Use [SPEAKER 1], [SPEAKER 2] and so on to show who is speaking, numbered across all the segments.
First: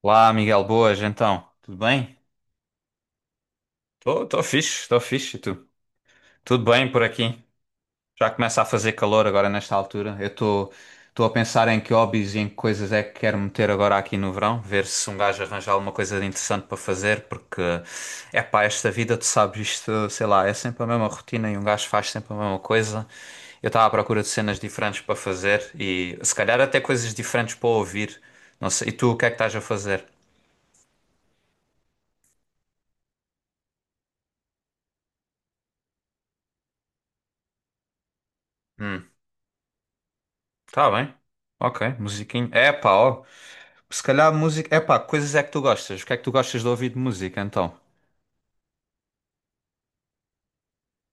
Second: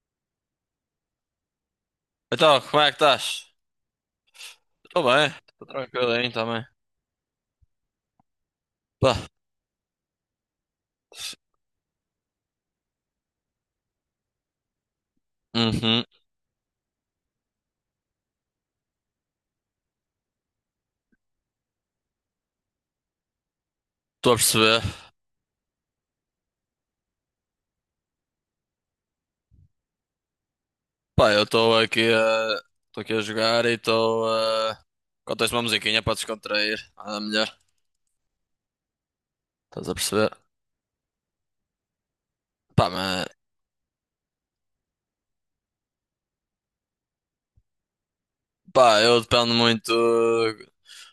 [SPEAKER 1] Olá, Miguel, boas, então, tudo bem?
[SPEAKER 2] Então, como é que estás?
[SPEAKER 1] Estou
[SPEAKER 2] Estou bem,
[SPEAKER 1] fixe, e tu?
[SPEAKER 2] estou tranquilo aí
[SPEAKER 1] Tudo
[SPEAKER 2] também.
[SPEAKER 1] bem por aqui? Já começa a fazer
[SPEAKER 2] Pá,
[SPEAKER 1] calor agora nesta altura. Eu estou a pensar em que hobbies e em que coisas é que quero meter agora aqui no verão, ver se um gajo arranja alguma
[SPEAKER 2] uhum,
[SPEAKER 1] coisa de interessante para fazer, porque é pá, esta vida, tu sabes, isto, sei lá, é sempre a mesma rotina e um gajo faz sempre a mesma coisa. Eu estava à procura de
[SPEAKER 2] estou a
[SPEAKER 1] cenas
[SPEAKER 2] perceber.
[SPEAKER 1] diferentes para fazer e se calhar até coisas diferentes para ouvir. Não sei, e tu o que é que estás a fazer?
[SPEAKER 2] Pá, eu estou aqui a. Estou aqui a jogar e estou a. Contei-se uma musiquinha para descontrair, nada melhor.
[SPEAKER 1] Hum.
[SPEAKER 2] Estás a perceber?
[SPEAKER 1] Tá bem. Ok, musiquinho. É
[SPEAKER 2] Pá,
[SPEAKER 1] pá, ó.
[SPEAKER 2] mas.
[SPEAKER 1] Se calhar música. É pá, coisas é que tu gostas. O que é que tu gostas de ouvir de música então?
[SPEAKER 2] Pá, eu dependo muito do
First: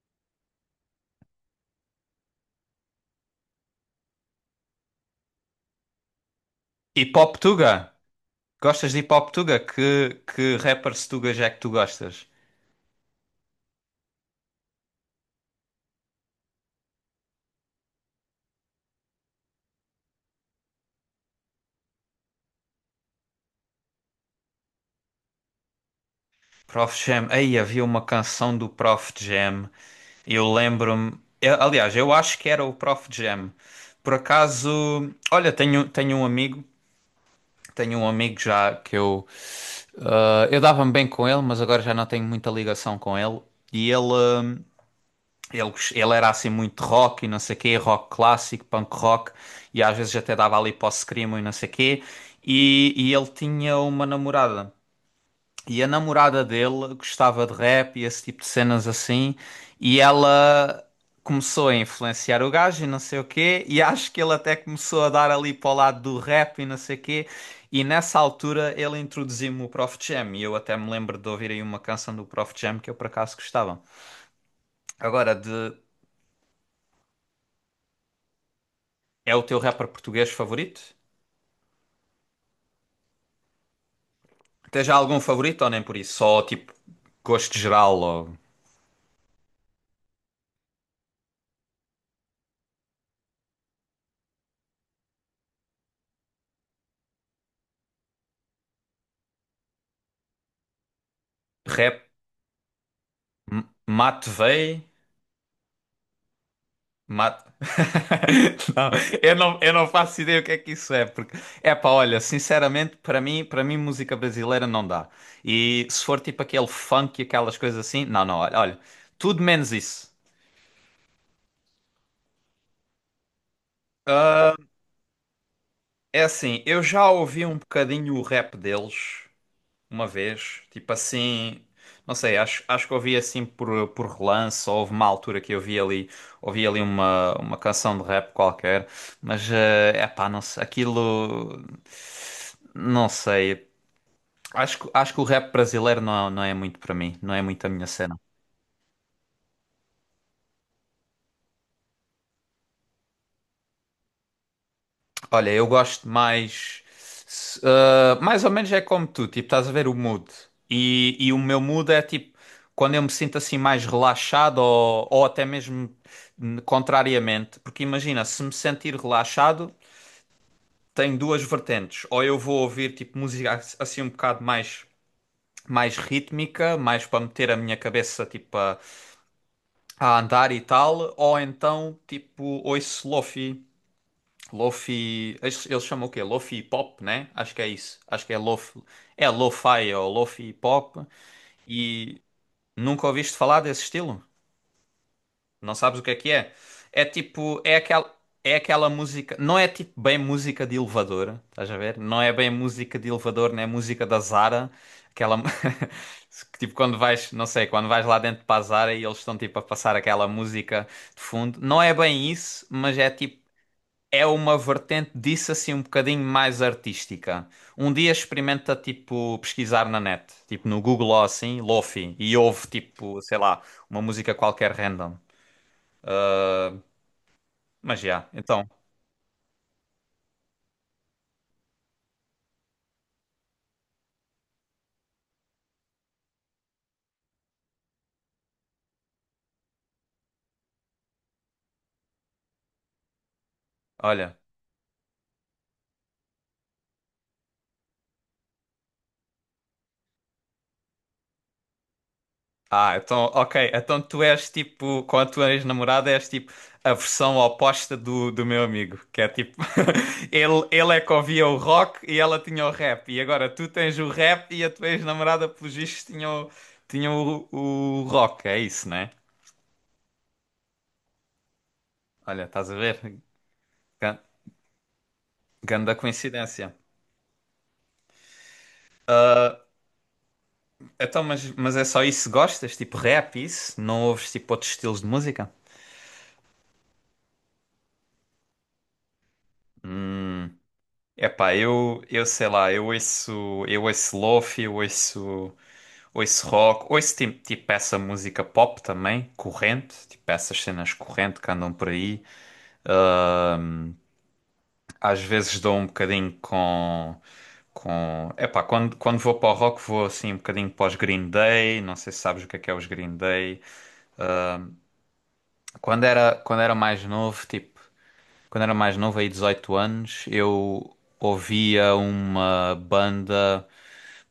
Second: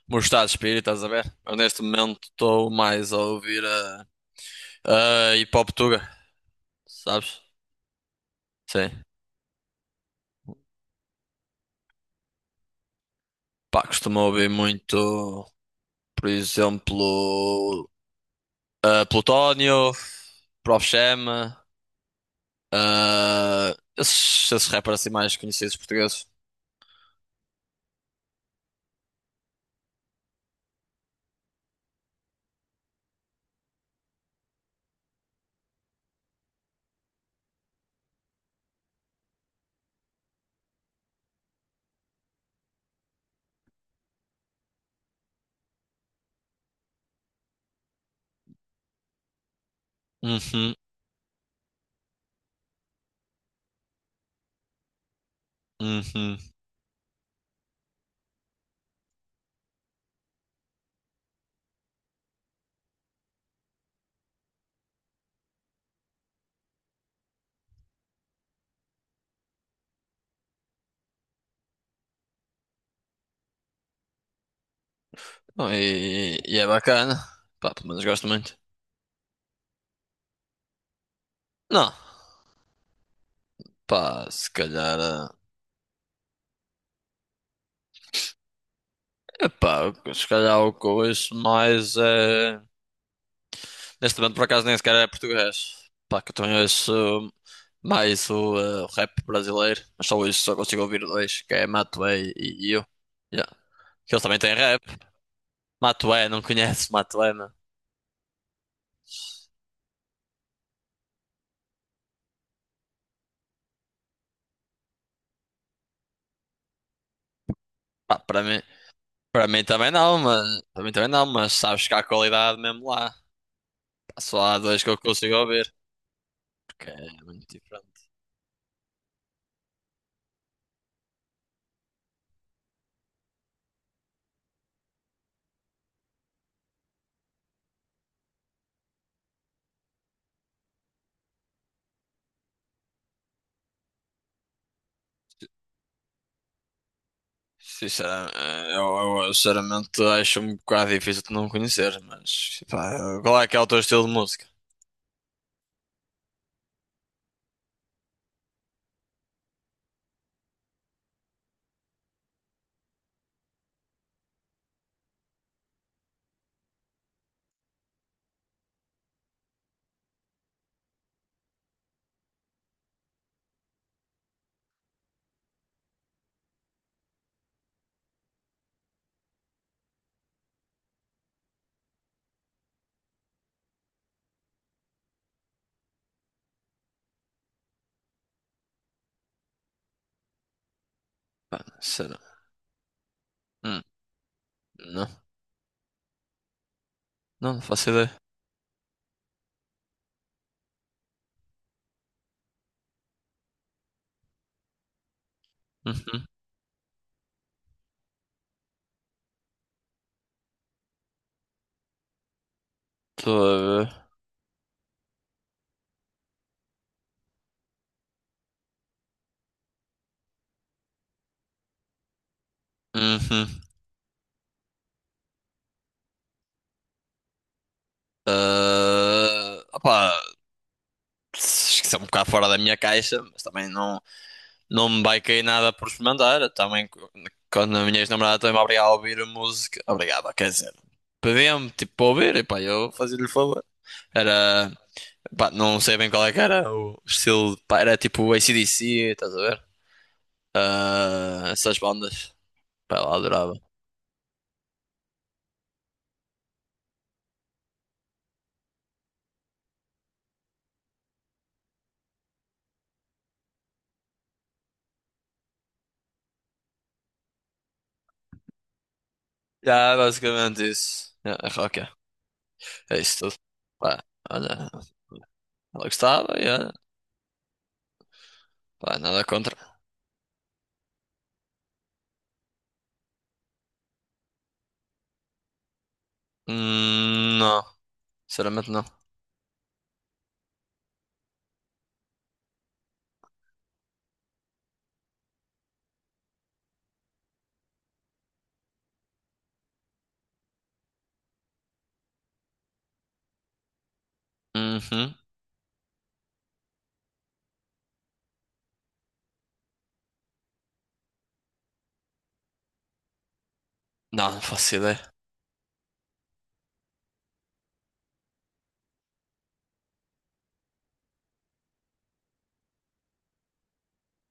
[SPEAKER 2] meu estado de espírito, estás a ver? Eu neste momento estou mais a ouvir a. A hip hop tuga,
[SPEAKER 1] Hip Hop
[SPEAKER 2] sabes?
[SPEAKER 1] Tuga? Gostas de
[SPEAKER 2] Sim.
[SPEAKER 1] Hip Hop Tuga? Que rappers tugas é que tu gostas?
[SPEAKER 2] Pá, costumo ouvir muito, por exemplo. Plutónio, Prof. Jam, esses rappers assim mais conhecidos portugueses.
[SPEAKER 1] Prof Jam. Aí havia uma canção do Prof Jam. Eu lembro-me. Aliás, eu acho que era o Prof Jam. Por acaso. Olha, tenho um amigo. Tenho um amigo já que eu. Eu dava-me bem com ele, mas agora já não tenho muita ligação com ele. E ele. Ele era assim muito rock e não sei quê, rock clássico, punk rock, e às vezes até dava ali
[SPEAKER 2] Uhum,
[SPEAKER 1] para o screamo e não sei quê. E ele tinha uma namorada. E a
[SPEAKER 2] uhum.
[SPEAKER 1] namorada dele gostava de rap e esse tipo de cenas assim, e ela começou a influenciar o gajo e não sei o quê, e acho que ele até começou a dar ali para o lado do rap e não sei o quê. E nessa altura ele introduziu-me o Prof Jam, e eu até me lembro de ouvir aí uma canção do Prof Jam que eu por acaso gostava. Agora,
[SPEAKER 2] Bom,
[SPEAKER 1] de
[SPEAKER 2] e é bacana. Pá, pelo menos gosto muito.
[SPEAKER 1] É o teu rapper português favorito?
[SPEAKER 2] Não, pá, se
[SPEAKER 1] Tens já
[SPEAKER 2] calhar.
[SPEAKER 1] algum favorito ou nem por isso? Só tipo gosto geral ou
[SPEAKER 2] Epá, se calhar o que eu ouço mais é. Neste momento, por acaso, nem sequer é português. Pá, que eu também ouço mais o rap brasileiro. Mas só isso, só consigo ouvir dois, que é
[SPEAKER 1] rap?
[SPEAKER 2] Matuê e eu. Yeah. Que eles
[SPEAKER 1] Mate
[SPEAKER 2] também têm
[SPEAKER 1] Vey?
[SPEAKER 2] rap. Matuê, não conheces Matuê.
[SPEAKER 1] Mate... Não, eu não faço ideia o que é que isso é, porque é pá, olha, sinceramente, para mim música brasileira não dá. E se for tipo aquele funk e aquelas coisas assim,
[SPEAKER 2] Pá,
[SPEAKER 1] não, não,
[SPEAKER 2] para
[SPEAKER 1] olha,
[SPEAKER 2] mim,
[SPEAKER 1] olha, tudo
[SPEAKER 2] para mim
[SPEAKER 1] menos
[SPEAKER 2] também
[SPEAKER 1] isso.
[SPEAKER 2] não, mas para mim também não, mas sabes que há qualidade mesmo lá. Pá, só há dois que eu consigo ouvir,
[SPEAKER 1] É assim, eu
[SPEAKER 2] porque
[SPEAKER 1] já
[SPEAKER 2] é
[SPEAKER 1] ouvi
[SPEAKER 2] muito
[SPEAKER 1] um
[SPEAKER 2] diferente.
[SPEAKER 1] bocadinho o rap deles. Uma vez, tipo assim, não sei, acho que ouvi assim por relance, ou houve uma altura que eu vi ali, ouvi ali uma canção de rap qualquer, mas é pá, não sei, aquilo, não sei, acho que o rap brasileiro não, não é muito para mim, não é muito a minha cena.
[SPEAKER 2] Sinceramente, sinceramente acho um bocado difícil de não conhecer, mas pá, qual é que é o teu estilo de música?
[SPEAKER 1] Olha, eu gosto mais. Mais ou menos é como tu, tipo, estás a ver o mood. E o meu mood é tipo, quando eu me sinto assim mais relaxado ou até mesmo contrariamente. Porque imagina, se me sentir relaxado, tenho duas vertentes. Ou eu vou ouvir tipo música assim um bocado mais, mais rítmica, mais para meter a minha cabeça tipo a andar e tal. Ou então tipo ouço lofi. Lofi. Eles chamam o quê? Lofi Pop, né? Acho que é isso. Acho que é Lofi. É Lo-Fi ou Lofi Pop.
[SPEAKER 2] Sério?
[SPEAKER 1] E nunca ouviste falar
[SPEAKER 2] Hum,
[SPEAKER 1] desse estilo?
[SPEAKER 2] não,
[SPEAKER 1] Não sabes o que é que é? É
[SPEAKER 2] não,
[SPEAKER 1] tipo.
[SPEAKER 2] não
[SPEAKER 1] É
[SPEAKER 2] faço ideia.
[SPEAKER 1] aquela. É aquela música, não é tipo bem música de elevador, estás a ver? Não é bem música de elevador, nem música da Zara, aquela
[SPEAKER 2] Uhum.
[SPEAKER 1] que, tipo quando vais, não sei, quando vais lá dentro para a Zara e eles estão tipo a passar aquela música de fundo. Não é bem isso, mas é
[SPEAKER 2] Estou
[SPEAKER 1] tipo
[SPEAKER 2] a ver.
[SPEAKER 1] é uma vertente disso assim um bocadinho mais artística. Um dia experimenta tipo pesquisar na net, tipo no Google ou assim, Lofi, e ouve tipo, sei
[SPEAKER 2] Uhum.
[SPEAKER 1] lá, uma música qualquer random. Ah, mas já, então,
[SPEAKER 2] Ah, opá, acho que isso é um bocado fora da minha caixa, mas também não. Não me vai cair nada por experimentar. Também, quando a minha ex-namorada também me obrigava a ouvir música. Obrigada, quer dizer. Pedia-me, tipo, para ouvir. E pá, eu fazia-lhe o favor.
[SPEAKER 1] olha.
[SPEAKER 2] Era. Pá, não sei bem qual é que era o estilo. Pá, era tipo AC/DC, estás a ver? Ah, essas bandas.
[SPEAKER 1] Ah,
[SPEAKER 2] Pá, ela
[SPEAKER 1] então,
[SPEAKER 2] adorava.
[SPEAKER 1] ok. Então tu és tipo, com a tua ex-namorada, és tipo a versão oposta do meu amigo, que é tipo, ele é que ouvia o rock e ela tinha o rap, e agora tu tens o rap e a tua ex-namorada, pelos vistos, tinha o rock, é isso, né?
[SPEAKER 2] Já, basicamente isso. É, é rock, é.
[SPEAKER 1] Olha, estás a
[SPEAKER 2] É
[SPEAKER 1] ver?
[SPEAKER 2] isso tudo. Pá,
[SPEAKER 1] Gan-
[SPEAKER 2] olha, ela
[SPEAKER 1] Ganda
[SPEAKER 2] gostava e olha,
[SPEAKER 1] coincidência.
[SPEAKER 2] pá, nada contra.
[SPEAKER 1] Então, mas é só isso que gostas? Tipo rap, isso? Não ouves tipo outros estilos de música?
[SPEAKER 2] Não, sinceramente não.
[SPEAKER 1] Hum, Epá, eu sei lá, eu ouço, lofi, eu ouço. Ouço rock, ouço tipo essa música pop também, corrente, tipo essas cenas corrente que andam por aí.
[SPEAKER 2] Uhum.
[SPEAKER 1] Às vezes dou um bocadinho Epá, quando vou para o rock vou assim um bocadinho para os Green Day, não sei se sabes o que é os Green Day.
[SPEAKER 2] Não, não faço ideia.
[SPEAKER 1] Quando era mais novo, tipo, quando era mais novo, aí 18 anos, eu ouvia uma banda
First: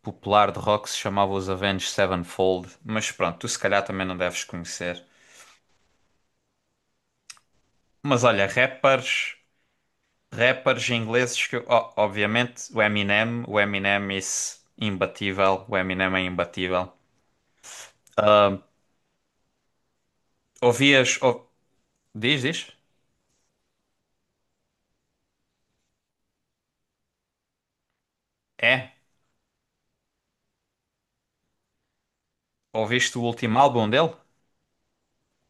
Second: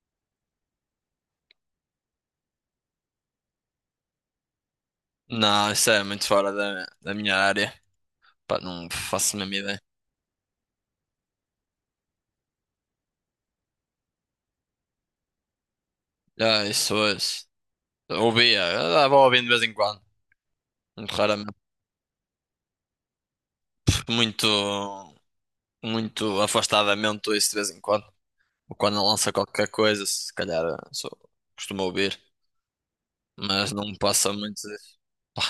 [SPEAKER 1] popular de rock que se chamava os Avenged Sevenfold, mas pronto, tu se calhar também não deves conhecer.
[SPEAKER 2] Não, isso é muito fora da minha área.
[SPEAKER 1] Mas olha,
[SPEAKER 2] Pá, não faço
[SPEAKER 1] rappers.
[SPEAKER 2] a mesma ideia.
[SPEAKER 1] Rappers ingleses que, ó, obviamente, o Eminem is imbatível, o Eminem é
[SPEAKER 2] Já,
[SPEAKER 1] imbatível.
[SPEAKER 2] isso hoje. Ouvia, vou ouvindo de vez em quando. Muito
[SPEAKER 1] Ouvias,
[SPEAKER 2] raramente,
[SPEAKER 1] diz, diz?
[SPEAKER 2] muito, muito afastadamente ouço de vez em quando. Ou
[SPEAKER 1] É?
[SPEAKER 2] quando lança qualquer coisa, se calhar só costumo ouvir.
[SPEAKER 1] Ouviste o último
[SPEAKER 2] Mas
[SPEAKER 1] álbum
[SPEAKER 2] não
[SPEAKER 1] dele?
[SPEAKER 2] passa muito disso. Pá,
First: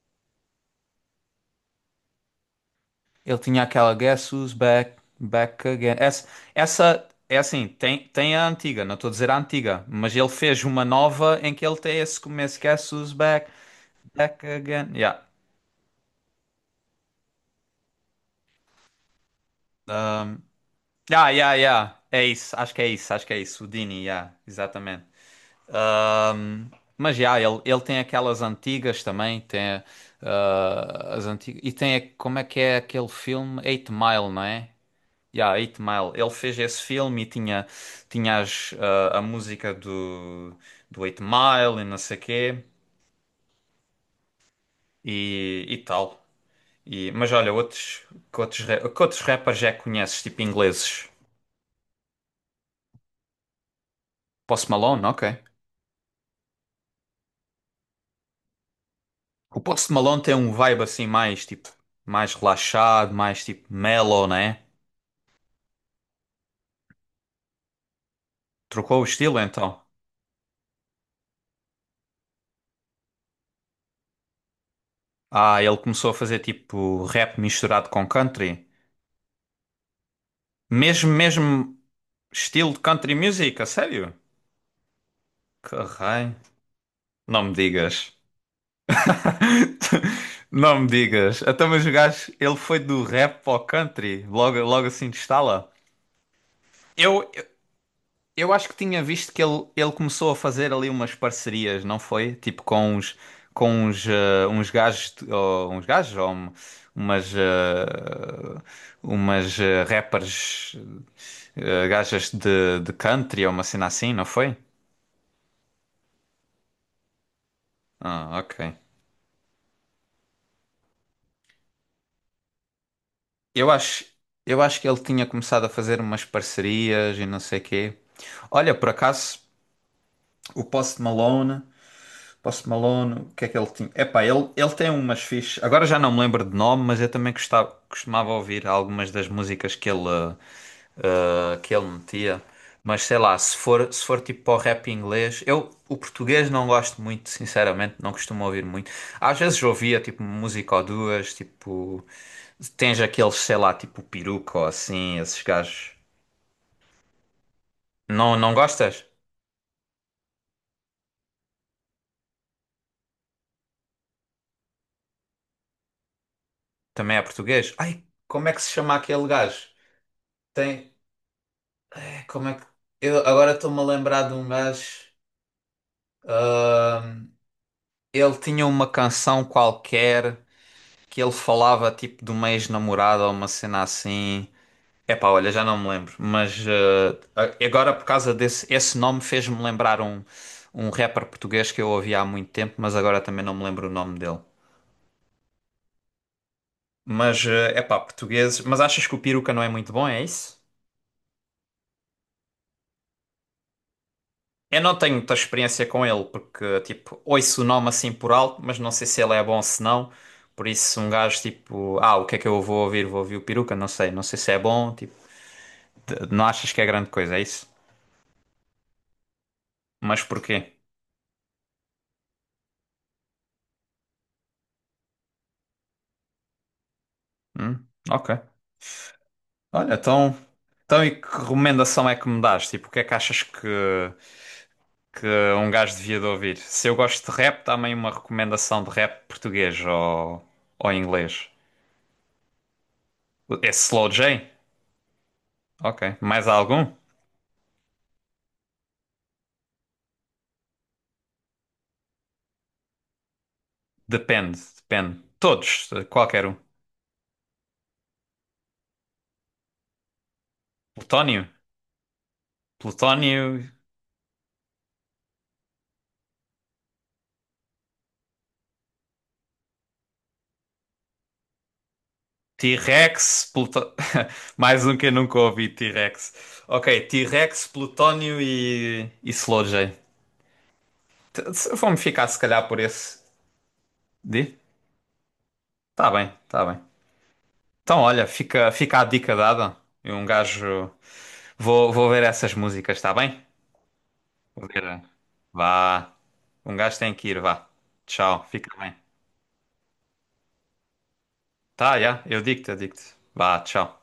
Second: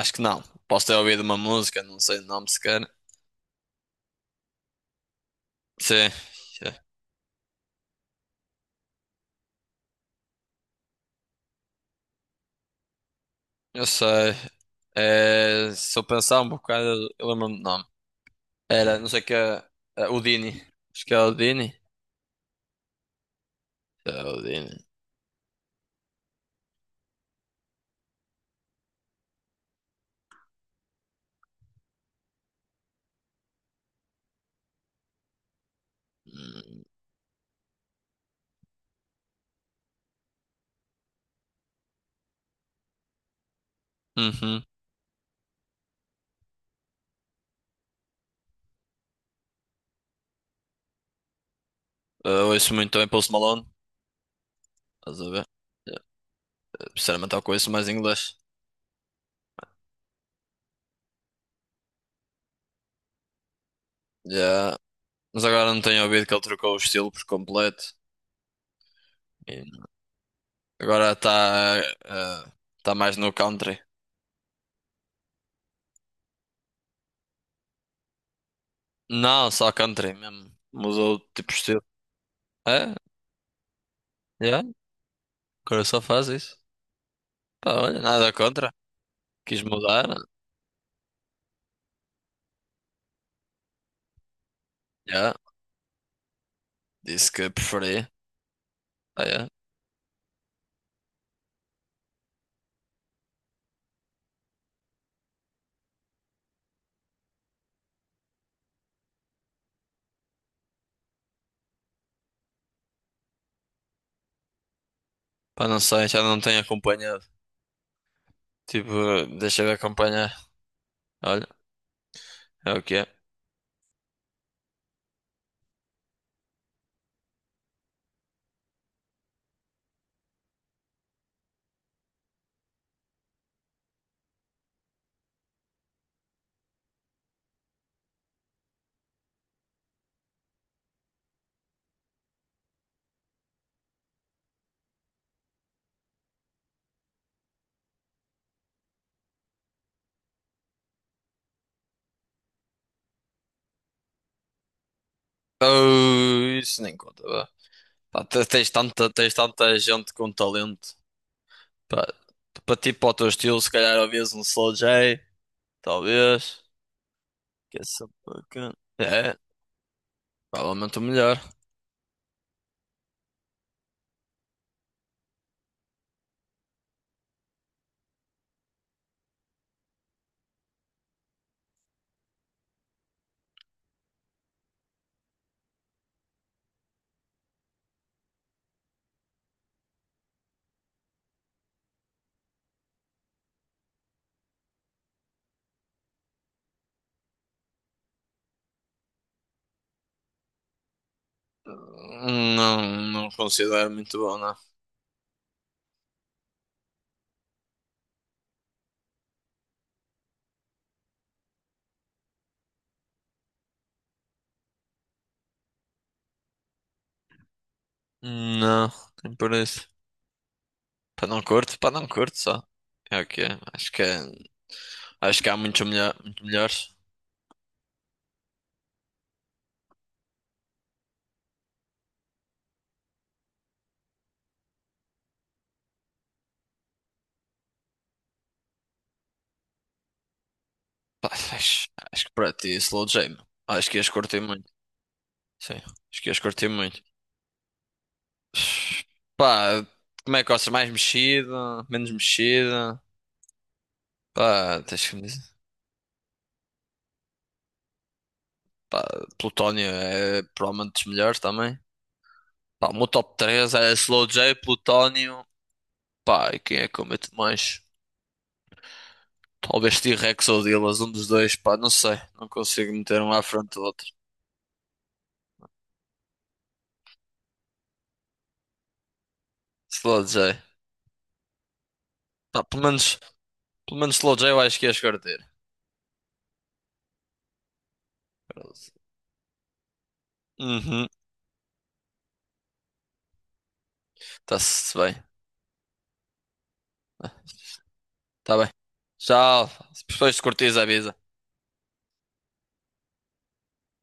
[SPEAKER 2] acho que não. Posso ter ouvido uma música, não sei o nome sequer.
[SPEAKER 1] Ele tinha aquela Guess Who's Back, Back Again.
[SPEAKER 2] Sim,
[SPEAKER 1] Essa,
[SPEAKER 2] sim,
[SPEAKER 1] essa é assim, tem a antiga, não estou a dizer a antiga, mas ele fez uma nova em que ele tem esse começo, Guess Who's Back,
[SPEAKER 2] eu sei.
[SPEAKER 1] Back Again. Yeah.
[SPEAKER 2] É, se eu pensar um bocado, eu lembro-me de nomes. Era, não sei o que é. É
[SPEAKER 1] Um,
[SPEAKER 2] Houdini. Acho que é
[SPEAKER 1] yeah, yeah,
[SPEAKER 2] Houdini.
[SPEAKER 1] yeah. É isso, acho que é isso, acho que é isso. O Dini,
[SPEAKER 2] É
[SPEAKER 1] yeah,
[SPEAKER 2] Houdini.
[SPEAKER 1] exatamente. Ahm, mas já, ele tem aquelas antigas também, tem as antigas. E tem, como é que é aquele filme? Eight Mile, não é? Já, Eight Mile. Ele fez esse
[SPEAKER 2] Hum.
[SPEAKER 1] filme e tinha, tinha a música do Eight Mile e não sei quê
[SPEAKER 2] Uhum.
[SPEAKER 1] e tal. E, mas olha, outros, que outros, ra- que outros rappers já conheces, tipo ingleses?
[SPEAKER 2] Eu ouço muito também Post Malone.
[SPEAKER 1] Post Malone,
[SPEAKER 2] Estás
[SPEAKER 1] ok.
[SPEAKER 2] a ver? Eh, Sinceramente, eu conheço mais inglês.
[SPEAKER 1] O Post Malone tem um vibe assim mais, tipo, mais relaxado, mais tipo mellow, né?
[SPEAKER 2] Yeah. Mas agora não tenho ouvido que ele trocou o estilo por completo.
[SPEAKER 1] Trocou o estilo
[SPEAKER 2] E
[SPEAKER 1] então.
[SPEAKER 2] agora está eh, está mais no country.
[SPEAKER 1] Ah, ele começou a fazer tipo rap misturado com country.
[SPEAKER 2] Não, só country mesmo.
[SPEAKER 1] Mesmo,
[SPEAKER 2] Mudou de
[SPEAKER 1] mesmo
[SPEAKER 2] tipo de estilo.
[SPEAKER 1] estilo de
[SPEAKER 2] É,
[SPEAKER 1] country music, a sério?
[SPEAKER 2] yeah.
[SPEAKER 1] Que
[SPEAKER 2] Agora só faz
[SPEAKER 1] raio.
[SPEAKER 2] isso.
[SPEAKER 1] Não me
[SPEAKER 2] Pá, olha,
[SPEAKER 1] digas.
[SPEAKER 2] nada contra. Quis mudar.
[SPEAKER 1] Não me digas. Até mas o gajo, ele foi do rap ao country, logo, logo assim de
[SPEAKER 2] Yeah.
[SPEAKER 1] estala. Eu,
[SPEAKER 2] Disse que preferia.
[SPEAKER 1] Eu acho que tinha
[SPEAKER 2] Ah,
[SPEAKER 1] visto que
[SPEAKER 2] yeah.
[SPEAKER 1] ele começou a fazer ali umas parcerias, não foi? Tipo com uns, uns gajos, ou, uns gajos, ou umas, eh, umas rappers, gajas de country, ou uma cena assim, não foi?
[SPEAKER 2] Pá, não sei, já não tenho acompanhado.
[SPEAKER 1] Ah, ok.
[SPEAKER 2] Tipo, deixa eu ver acompanhar. Olha, é o que é.
[SPEAKER 1] Eu acho, eu acho que ele tinha começado a fazer umas parcerias e não sei quê. Olha, por acaso, o Post Malone. Post Malone, o que é que ele tinha? Epá, ele tem umas fichas. Agora já não me lembro de nome, mas eu também gostava, costumava ouvir algumas das músicas que ele, que ele metia. Mas sei lá, se for, se for tipo para o rap inglês, eu o português não gosto muito, sinceramente, não costumo ouvir muito. Às vezes ouvia tipo música ou duas, tipo. Tens aqueles, sei lá, tipo Peruca ou assim, esses gajos.
[SPEAKER 2] Oh, isso nem conta, vá. Pá,
[SPEAKER 1] Não, não gostas?
[SPEAKER 2] tens tanta gente com talento. Pá, para ti, para o teu estilo, se calhar ouvias um Slow J, talvez.
[SPEAKER 1] Também é português?
[SPEAKER 2] Que é
[SPEAKER 1] Ai,
[SPEAKER 2] sempre
[SPEAKER 1] como é que se
[SPEAKER 2] bacana.
[SPEAKER 1] chama aquele
[SPEAKER 2] É,
[SPEAKER 1] gajo? Tem,
[SPEAKER 2] provavelmente o melhor.
[SPEAKER 1] como é que. Eu agora estou-me a lembrar de um gajo. ah, Ele tinha uma canção qualquer que ele falava tipo de uma ex-namorada ou uma cena assim. Epá, olha, já não me lembro. Mas ah, agora por causa desse esse nome fez-me lembrar um rapper português que eu ouvia há muito tempo, mas agora também não me lembro o nome dele. Mas, é epá, portugueses. Mas achas que o Peruca não é muito bom, é isso?
[SPEAKER 2] Não, não considero muito bom, não.
[SPEAKER 1] Eu não tenho muita experiência com ele, porque, tipo, ouço o nome assim por alto, mas não sei se ele é bom ou se não. Por isso, um gajo, tipo, o que é que eu vou ouvir? Vou ouvir o Peruca? Não sei, não sei se é bom, tipo, não achas que é grande coisa, é isso?
[SPEAKER 2] Não, nem por isso.
[SPEAKER 1] Mas porquê?
[SPEAKER 2] Para não curto só. É o que é. Acho que, é- acho que há muito melhores.
[SPEAKER 1] Hum, ok. Olha, então, então e que recomendação é que me dás? Tipo, o que é que achas que um gajo devia de ouvir? Se eu gosto de rap, dá-me aí uma recomendação de rap português ou
[SPEAKER 2] Pá,
[SPEAKER 1] inglês.
[SPEAKER 2] acho que para ti, Slow J, meu.
[SPEAKER 1] Esse
[SPEAKER 2] Acho que
[SPEAKER 1] Slow
[SPEAKER 2] ias curtir
[SPEAKER 1] J?
[SPEAKER 2] muito. Sim,
[SPEAKER 1] Ok.
[SPEAKER 2] acho que ias
[SPEAKER 1] Mais
[SPEAKER 2] curtir
[SPEAKER 1] algum?
[SPEAKER 2] muito. Pá, como é que gostas? Mais mexida? Menos mexida?
[SPEAKER 1] Depende,
[SPEAKER 2] Pá, tens que
[SPEAKER 1] depende.
[SPEAKER 2] me dizer.
[SPEAKER 1] Todos, qualquer um.
[SPEAKER 2] Pá, Plutónio é provavelmente dos melhores
[SPEAKER 1] Plutónio?
[SPEAKER 2] também. Pá, o meu top
[SPEAKER 1] Plutónio,
[SPEAKER 2] 3 é Slow J, Plutónio. Pá, e quem é que eu meto mais? Talvez T-Rex ou Dillaz, um dos dois. Pá, não sei. Não consigo meter um à
[SPEAKER 1] T-Rex,
[SPEAKER 2] frente do
[SPEAKER 1] Pluto...
[SPEAKER 2] outro.
[SPEAKER 1] Mais um que eu nunca ouvi, T-Rex. Ok, T-Rex, Plutónio e Slowjay.
[SPEAKER 2] Slow J.
[SPEAKER 1] Vou-me ficar se
[SPEAKER 2] Pá,
[SPEAKER 1] calhar por esse.
[SPEAKER 2] pelo menos Slow J
[SPEAKER 1] Di?
[SPEAKER 2] eu acho que ias curtir.
[SPEAKER 1] Tá bem, tá bem. Então olha, fica a dica dada. E um gajo.
[SPEAKER 2] Uhum.
[SPEAKER 1] Vou ver essas músicas, tá bem? Vou ver.
[SPEAKER 2] Está-se bem.
[SPEAKER 1] Vá. Um gajo tem que ir, vá. Tchau,
[SPEAKER 2] Tá bem.
[SPEAKER 1] fica bem.
[SPEAKER 2] Tchau. Se depois curtires, avisa.
[SPEAKER 1] Tá, já, eu digo-te, eu digo-te. Vá, tchau.